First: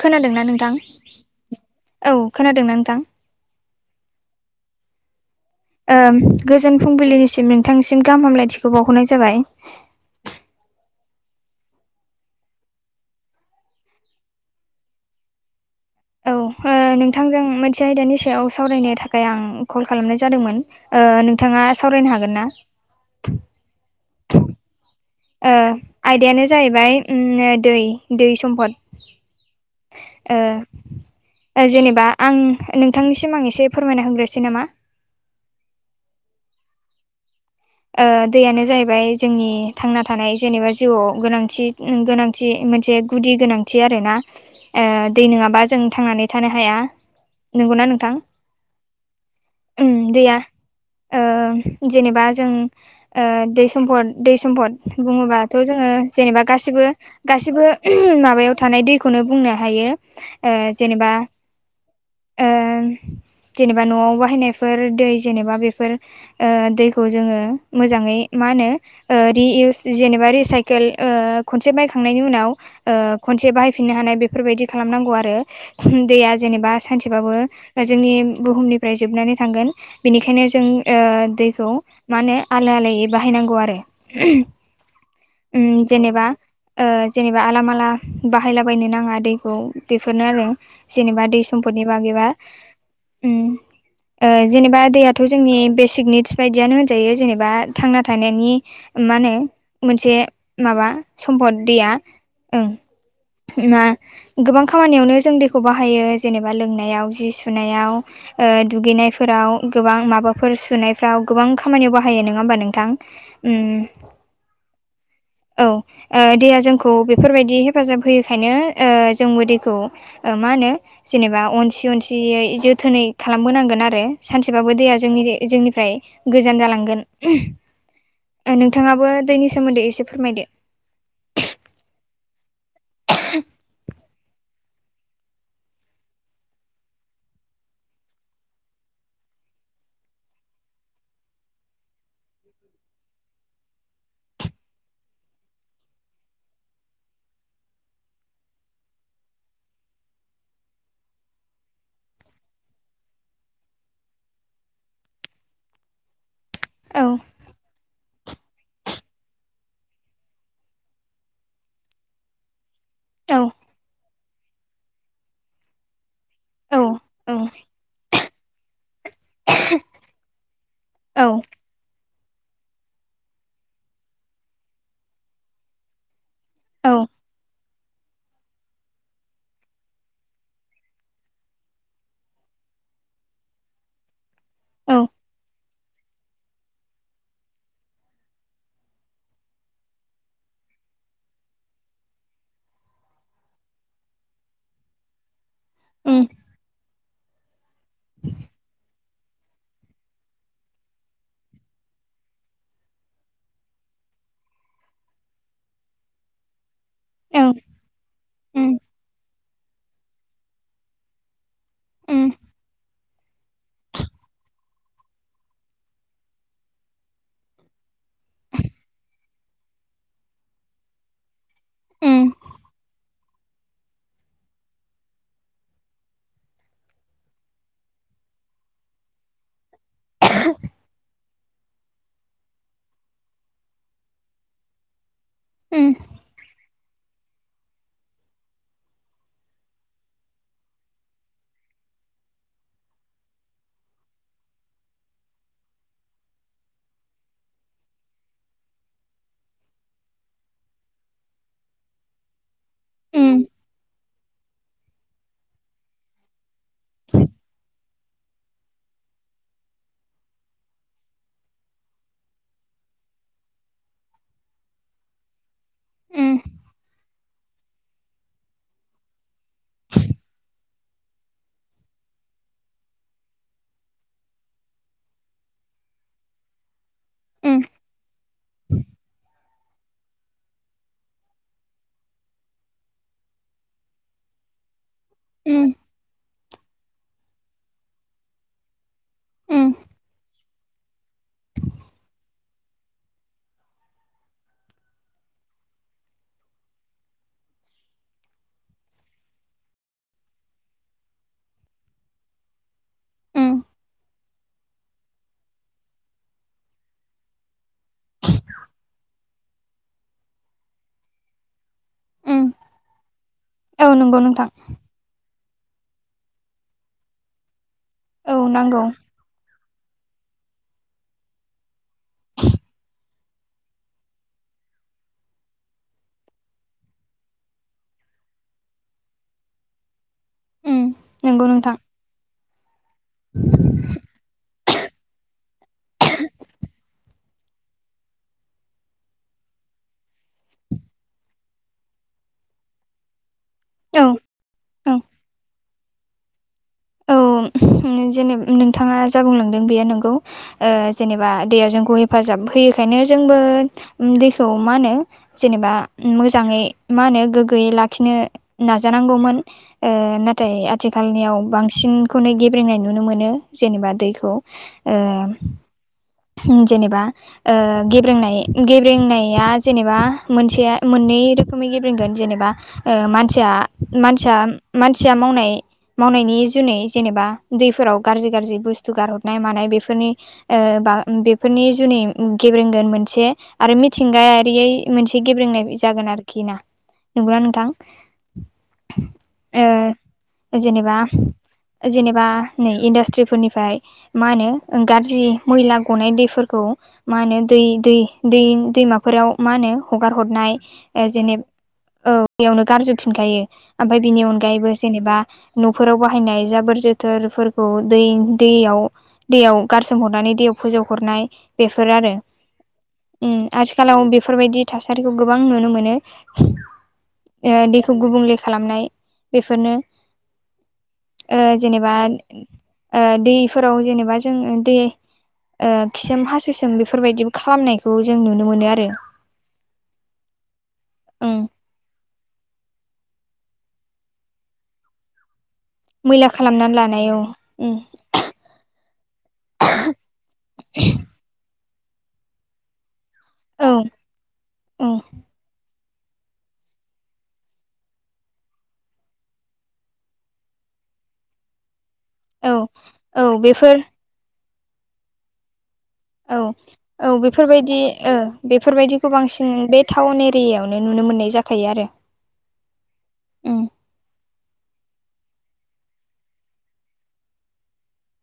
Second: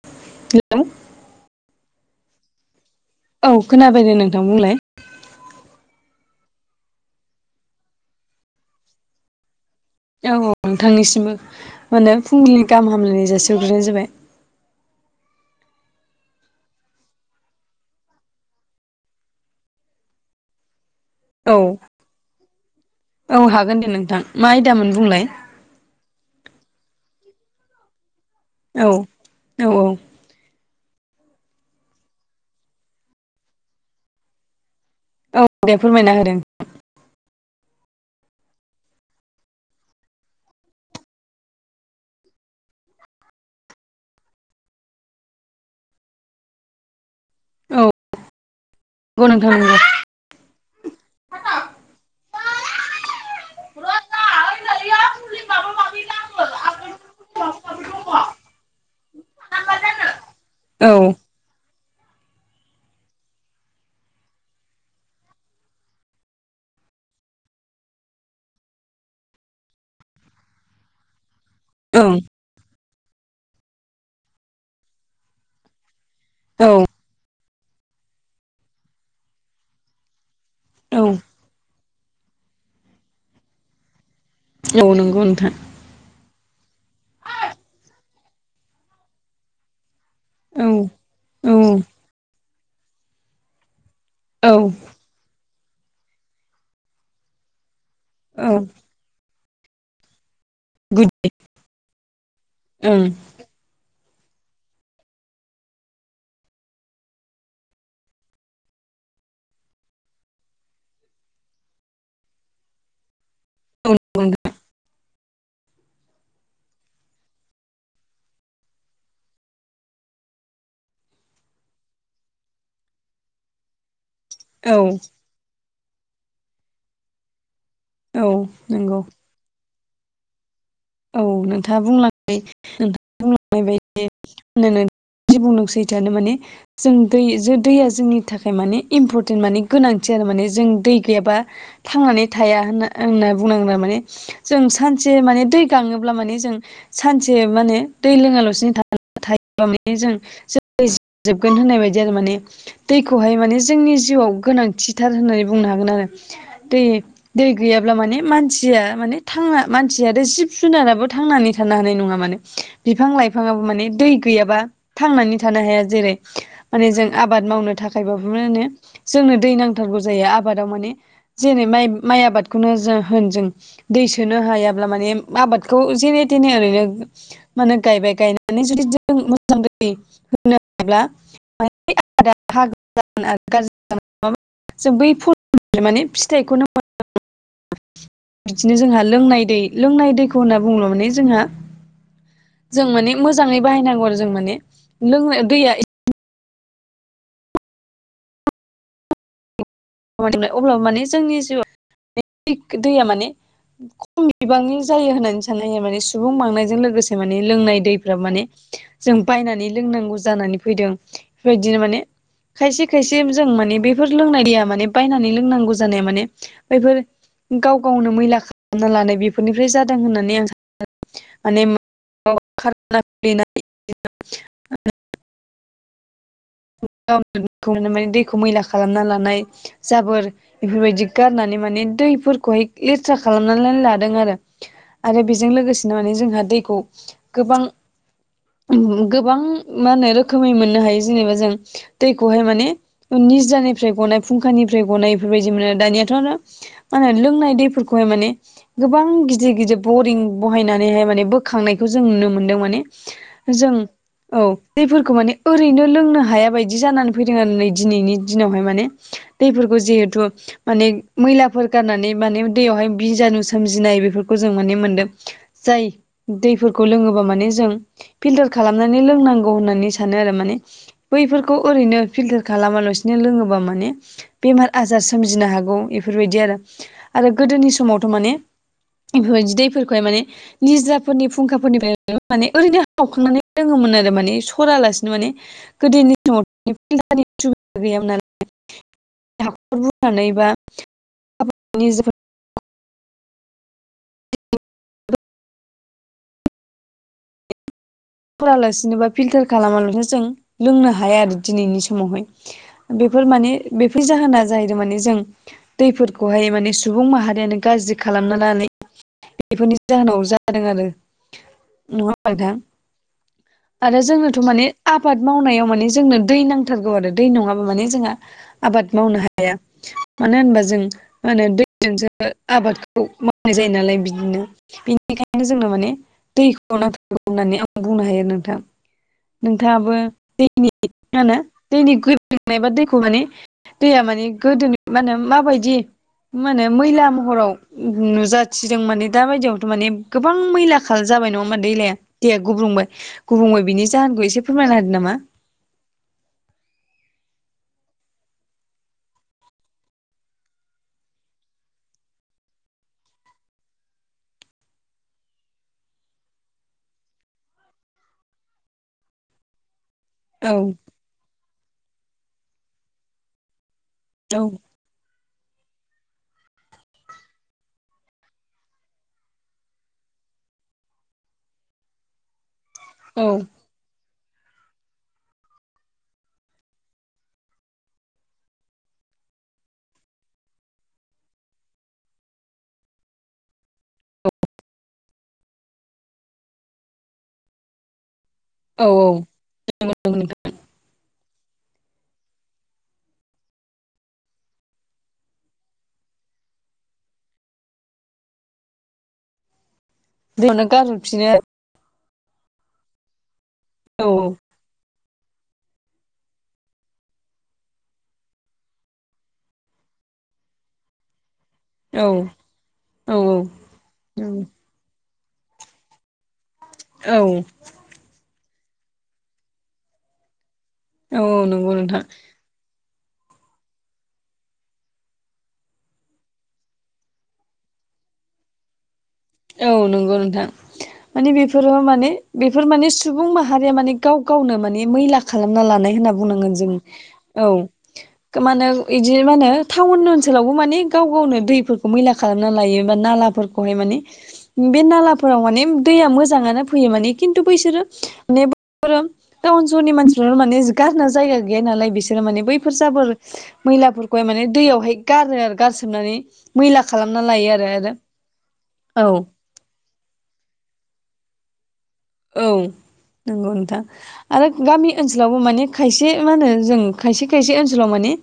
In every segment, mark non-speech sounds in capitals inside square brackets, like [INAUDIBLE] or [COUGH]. खोनादोंना नोंथां हेलौ औ खोनादोंना नोंथां औ खोनाबायदे नोंथां बुंलाय ओ गोजोन फुंबिलिनिसिम नोंथांनिसिम गाहाम हामलायथिखौ बावहरनाय जाबाय औ औ नोंथांनिसिमबो माने फुंबिलिनि गाहाम हामलायनाय जासिहरग्रोनाय जाबाय औ ओ नोंथांजों मोनसे आयदानि सायाव सावरायनो थाखाय आं कल खालामनाय जादोंमोन ओ औ नोंथाङा सावरायनो हागोन ना औ हागोन दे नोंथां मा आयदामोन बुंलाय ओ आयदायानो जाहैबाय दै दै सम्फद औ औ औ ओ जेनेबा आं नोंथांनिसिम आं एसे फोरमायना होग्रोसै नामा औ दे फोरमायना होदों ओ दैयानो जाहैबाय जोंनि थांना थानाय जेनेबा जिउआव गोनांथि गोनांथि मोनसे गुदि गोनांथि आरो ना ओ दै नङाबा जों थांनानै थानो हाया नंगौना नोंथां औ नंगौ नोंथां दैया ओ जेनेबा उम औ जों दै सम्फद दै सम्फद बुङोबाथ' जोङो जेनेबा गासिबो गासिबो माबायाव थानाय दैखौनो बुंनो हायो ओ जेनेबा [UNINTELLIGIBLE] ओ जेनेबा न'आव बाहायनायफोर दै जेनेबा बेफोर ओ दै खौ जोङो मोजाङै मा होनो ओ रिइउस जेनेबा रिसाइकेल ओ खनसे नंगौ बायखांनायनि उनाव ओ खनसे बाहायफिननो हानाय बेफोरबायदि खालामनांगौ आरो दै जेनेबा औ ओं सानसेबाबो जोंनि बुहुमनिफ्राय जोबनानै थांगोन बिनिखायनो जों औ दैखौ मा होनो आलो आलोयै बाहायनांगौ आरो औ नंगौ नोंथां उम जेनेबा ओ जेनेबा आलालामाला बाहायलाबायनो नाङा दैखौ बेफोरनो आरो औ जेनेबा दै औ सम्फदनि बागैबा उम ओ औ जेनेबा दैयाथ' जोंनि बेसिक निडस बायदियानो होनजायो जेनेबा थांना थानायनि औ मा होनो मोनसे माबा गुड दे सम्पद दैया ओं मा गोबां खामानियावनो जों दैखौ बाहायो जेनेबा लोंनायाव जि सुनायाव दुगैनायफोराव गोबां माबाफोर सुनायफ्राव गोबां खामानियाव बाहायो नङा होमबा नोंथां औ नंगौ औ दैया जोंखौ बेफोरबायदि हेफाजाब होयोखायनो जोंबो दैखौ मा होनो जेनेबा अनसि अनसियै जोथोनै खालामबोनांगोन आरो नोंथां सानसेबाबो दैया औ जोंनि जोंनिफ्राय गोजान जालांगोन औ नंगौ नोंथाङाबो दैनि सोमोन्दै एसे फोरमायदो औ नोंथाङा बुंलां नोंथां बुंलांनाय बायदि बुंदों सैथोआनो माने जों दै दैया जोंनि थाखाय माने इम्परटेन्ट माने गोनांथि आरो माने जों दै गैयाबा थांनानै थाया होनना होनना बुंनांगौ माने जों सानसे माने दै गाङोब्ला माने जों सानसे माने दै लोङालासिनो थायोब्ला माने जों जै जोबगोन होननाय बायदि आरो माने दैखौहाय माने जोंनि जिउआव गोनांथिथार होननानै बुंनो हागोन आरो दै औ दै गैयाब्ला माने मानसिया माने थाङा मानसिया आरो जिब जुनाराबो थांनानै थानो हानाय नङा माने बिफां औ लाइफाङाबो माने दै गैयाबा थांनानै थानो हाया जेरै औ माने जों औ आबाद मावनो थाखाय बाबो मा होनो जोंनो दै नांथारगौ जायो आबादाव माने औ जेरै माइ माइ आबादखौनो जों होन जों दै सोनो हायाब्ला माने आबादखौ जेन थेने ओरैनो औ मा होनो गायबाय गायनानै जुदि जों मोजां होनो हाब्ला [UNINTELLIGIBLE] आरो औ [UNINTELLIGIBLE] फुल माने फिथाइखौनो बिदिनो जोंहा लोंनाय दै लोंनाय दैखौ होनना बुङोब्ला माने जोंहा जों माने मोजाङै बाहायनांगौ आरो जों माने लोंनो दैया उम [INAUDIBLE] [UNINTELLIGIBLE] अब्लाबो माने जोंनि जिउआव दैया माने खम बिबांनि जायो होननानै सानो माने सुबुं बांनायजों लोगोसे लोगोसे माने ओं लोंनाय दैफ्रा माने उम जों बायनानै लोंनांगौ जानानै फैदों बेबायदिनो माने उम खायसे खायसे सिम जों माने बेफोर लोंनाय दैया माने बायनानै लोंनांगौ जानाया माने बेफोर गाव गावनो मैला खालामना लानाय बेफोरनिफ्राय जादों होननानै उम आं [UNINTELLIGIBLE] [INAUDIBLE] [UNINTELLIGIBLE] माने दैखौ मैला खालामना लानाय जाबोर बेफोरबायदि गारनानै माने दैफोरखौहाय लेथ्रा खालामनानै लादों आरो आरो बेजों उम लोगोसेनो माने जोंहा दैखौ गोबां गोबां मा होनो रोखोमै मोननो हायो जेनेबा जों दैखौहाय माने निज्रानिफ्राय गनाय फुंखानिफ्राय गनाय इफोरबायदि मोनो दानियाथ' आरो मा होनो लोंनाय दैफोरखौहाय माने गोबां गिदिर गिदिर बरिं बहायनानैहाय माने बोखांनायखौ जों नुनो मोन्दों माने उम जों औ दैफोरखौ माने ओरैनो लोंनो हाया बायदि जानानै फैदों आरो नै दिनैनि दिनावहाय माने दैफोरखौ जिहेथु माने मैलाफोर गारनानै माने दैयावहाय बिजानु सोमजिनाय बेफोरखौ जों माने मोनदों। जाय उम दैफोरखौ लोङोबा माने जों फिल्टार खालामनानै लोंनांगौ होननानै सानो आरो माने बैफोरखौ ओरैनो फिल्टार खालामालासिनो लोङोबा माने बेमार आजार सोमजिनो हागौ इफोरबायदि आरो। आरो उम गोदोनि समावथ' माने इफोरबायदि दैफोरखौहाय माने निज्राफोरनि फुंखाफोरनिफ्राय माने ओरैनो खावखांनानै लोङोमोन आरो माने सरालासिनो माने उम गोदोनि समाव फिल्टारनि सुबिदा गैयामोन नालाय उम हाखर बुरनानै बा [UNINTELLIGIBLE] [UNINTELLIGIBLE] सरालासिनो बा फिल्टार खालामालासेनो जों लोंनो हाया आरो दिनैनि समावहाय। बेफोर माने उम बेफोरै जाहोना जाहैदों माने जों दैफोरखौहाय माने सुबुं माहारियानो गाज्रि खालामना लानाय बेफोरनि जाहोनाव जादों आरो नङा ओमबा उम नोंथां? औ आरो नंगौ जोनोथ' नोंथां माने आबाद मावनायाव माने जोंनो दै नांथारगौ आरो दै नङाबा माने जोङा औ नांगौ आबाद मावनो हखया मानो होनबा जों मानो [UNINTELLIGIBLE] आबादखौ मावनाय जायो नालाय बिदिनो बेनिखायनो जोंनो माने दैखौ नांथारगौ होननानै आं बुंनो हायो नोंथां। नोंथाङाबो दैनि उम मा होनो नंगौ नोंथां दैनि ग्रेब्रेंनाय बा दै [UNINTELLIGIBLE] माने दैया माने गोदोनि मा होनो माबायदि मा होनो मैला महराव नुजाथिदों माने दाबायदियावथ' माने गोबां मैला खा जाबाय नङा ओमबा दैलाया दैया गुब्रुंबाय गुबुंबाय बिनि औ जाहोनखौ एसे फोरमायना होदो औ नामा औ जेने नोंथाङा जा बुंलांदों बे नोंगौ। ओ जेनेबा दैया जोंखौ हेफाजाब होयोखायनो जोंबो दैखौ मा होनो जेनेबा मोजाङै मा होनो गोग्गोयै लाखिनो नाजानांगौमोन। ओ ना औ नाथाय आथिखालनियाव बांसिनखौनो गेब्रेंनाय नुनो मोनो जेनेबा दैखौ। औ ओ जेनेबा ओ गेब्रेंनाय गेब्रेंनाया जेनेबा मोनसेया मोननै रो खोमै गेब्रेंगोन जेनेबा ओ मानसिया मानसिया मानसिया मावनाय मावनायनि जुनै जेनेबा दैफोराव गाज्रि गाज्रि बुस्थु गारहरनाय मानाय बेफोरनि ओ बा बेफोरनि जुनै गेब्रेंगोन मोनसे आरो मिथिंगायारियै मोनसे गेब्रेंनाय जागोन आरोखिना नंगौना नोंथां? औ औ [UNINTELLIGIBLE] जेनेबा जेनेबा नै इन्डासट्रिफोरनिफ्राय मा होनो गाज्रि मैला गनाय दैफोरखौ मा होनो दै दै दै दैमाफोराव मा होनो हगार हरनाय दैयावनो गारहरफिनो जेनेब औ बेयावनो गारजोबफिनखायो ओमफ्राय औ बिनि अनगायैबो जेनेबा न'फोराव बाहायनाय जाबोर जोथोरफोरखौ दै दैयाव दैयाव गारसोमहरनानै दैयाव फोजौ हरनाय बेफोर औ आरो औ आथिखालाव बेफोरबायदि थासारिखौ गोबां नुनो मोनो। औ दैखौ गुबुंले खालामनाय बेफोरनो औ नंगौ जेनेबा नोंथां दैफोराव जेनेबा जोंङो दै खिसोम हासुसोम बेफोरबायदिबो खालामनायखौ जों नुनो मोनो आरो औ नंगौ नोंथां माने ओं बेफोरो माने बेफोर माने सुबुं माहारिया माने गाव गावनो माने मैला खालामना लानाय होनना मैला बुंनांगोन जों खालामनानै लानाय औ उम मा होनो बिदि मा होनो टाउन ओनसोलावबो माने गाव गावनो दैफोरखौ मैला खालामना लायो नाला औ माने बे उम नालाफोरा दैया मोजांङैनो फैयो माने खिन्थु बैसोरो दा ओनसहरनि मानसिफ्रा' माने गारना जायगा गैया नालाय बिसोरो माने औ बैफोर जाबोर औ बेफोर मैलाफोरखौ गाय माने दैयावहाय गारो आरो गारसोबनानै औ औ बेफोरबायदि औ बेफोरबायदिखौ बांसिन बे टाउन एरियायावनो नुनो मोननाय जाखायो आरो औ नंगौ उम नोंथां आरो गामि ओनसोलावबो माने खायसे मा होनो जों खायसे खायसे ओनसोलाव माने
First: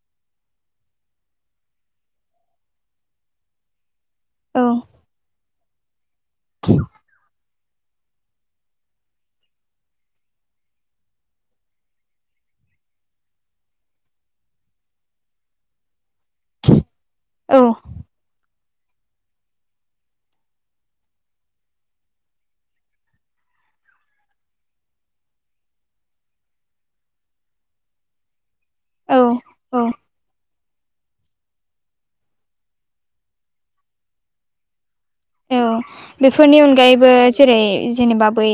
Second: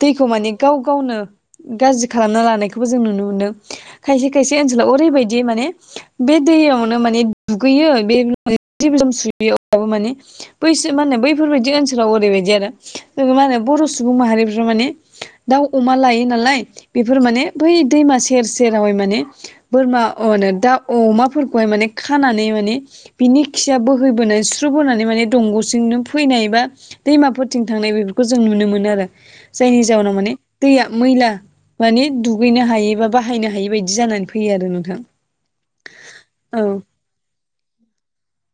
दैखौ माने गाव गावनो गाज्रि खालामना लानायखौबो जों नुनो मोनो खायसे खायसे औ ओनसोलाव ओरै बायदि माने बे दैयावनो माने दुगैयो। बे सुयो अब्लाबो माने बैसो मा होनो बैफोरबायदि ओनसोलाव ओरैबायदि आरो मा होनो बर' सुबुं माहारिफ्रा माने दाउ अमा लायो नालाय बेफोर माने औ बै दैमासे सेर सेरावहाय माने बोरमा होननो दा अमाफोरखौहाय माने खानानै माने बिनि खिया बोहैबोनाय सुस्र बोनानै माने दंग'जोंनो फैनायबा दैमाफोरथिं थांनाय बेफोरखौ जों नुनो मोनो आरो औ जायनि औ जाउनाव माने दैया मैला माने दुगैनो हायै बा बाहायनो हायै बायदि जानानै फैयो आरो नोंथां औ बेफोरनि औ अनगायैबो जेरै जेनेबा बै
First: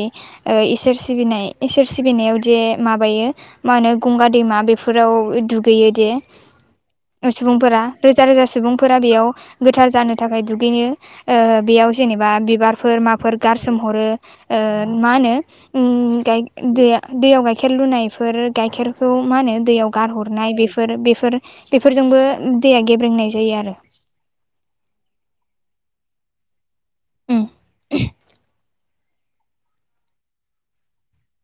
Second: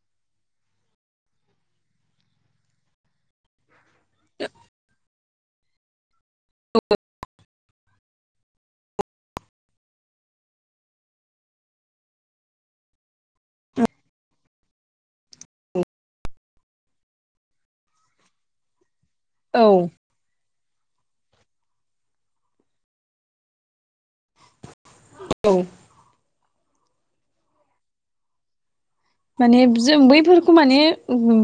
इसोर सिबिनाय इसोर सिबिनायाव जे माबायो मा होनो गंगा दैमा बेफोराव दुगैयो दे सुबुंफोरा रोजा रोजा सुबुंफोरा बेयाव गोथार जानो थाखाय दुगैयो बेयाव जेनेबा बिबारफोर माफोर गारसोमहरो मा होनो दैयाव गाइखेर लुनायफोर गाइखेर खौ मा होनो औ दैयाव गारहरनाय बेफोर बेफोर बेफोरजोंबो दैया गेब्रेंनाय जायो आरो औ औ माने जों बैफोरखौ माने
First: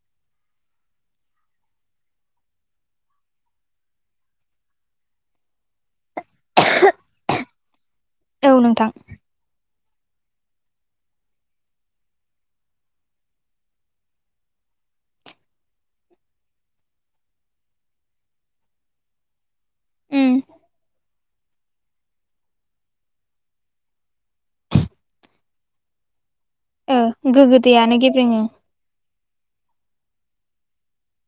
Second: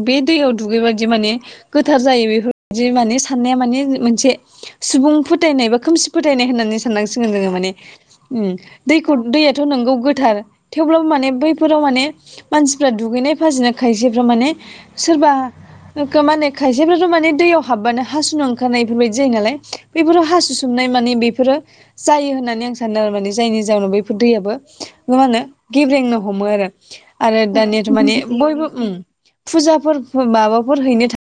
बे दैयाव दुगैबायायदि माने गोथार जायो बेफोरबायदि माने साननाया माने मोनसे सुबुं फोथायनाय बा खोमसि फोथायनाय होननानै साननांसिगोन जोंङो माने औ नोंथां दैखौ दैयाथ' नोंगौ गोथार थेवब्लाबो माने बैफोराव माने मानसिफ्रा दुगैनाय फाजिनाय खायसेफ्रा माने सोरबा माने खायसेफ्राथ' माने दैयाव हाबबानो हासुनो ओंखारनाय बेफोर बायदि जायो नालाय बेफोरो उम हासु सोमनाय माने बेफोरो जायो होननानै आं सानो आरो माने जायनि जााहोनाव बफोर दैयाबो मा होनो गेब्रेंनो हमो आरो गोगो दैयानो गेब्रेङो फुजा माबाफोर हैनो थाखाय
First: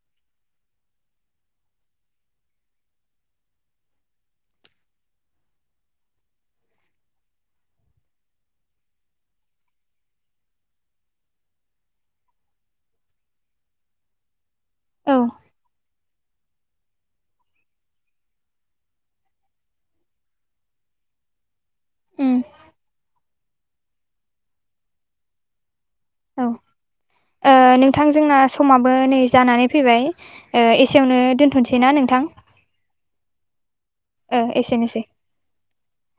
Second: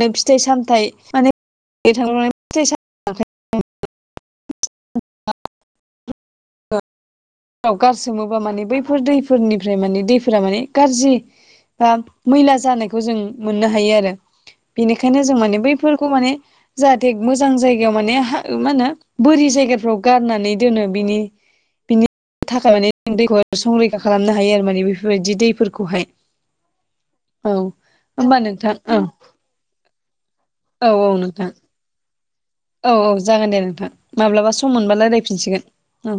नो फिथाइ सामथाय माने [UNINTELLIGIBLE] [INAUDIBLE] याव गारसोमोबा माने बैफोर दैफोरनिफ्राय माने दैफोरा माने गाज्रि बा मैला जानायखौ जों मोननो हायो आरो औ बेनिखायनो जों माने बैफोरखौ माने जाहाथे मोजां जायगायाव माने मा होनो बोरि जायगाफ्राव गारनानै दोनो बिनि बिनि उम थाखाय माने दैखौ संरैखा खालामनो हायो आरो माने बेफोरबायदि दैफोरखौहाय औ औ नोंथां जोंना होमबा नोंथां समाबो औ नै जानानै फैबाय औ औ एसेयावनो नोंथां दोनथ'सै ना नोंथां औ औ जागोन दे नोंथां ओ माब्लाबा सम मोनबा एसेनोसै रायज्लायफिनसिगोन औ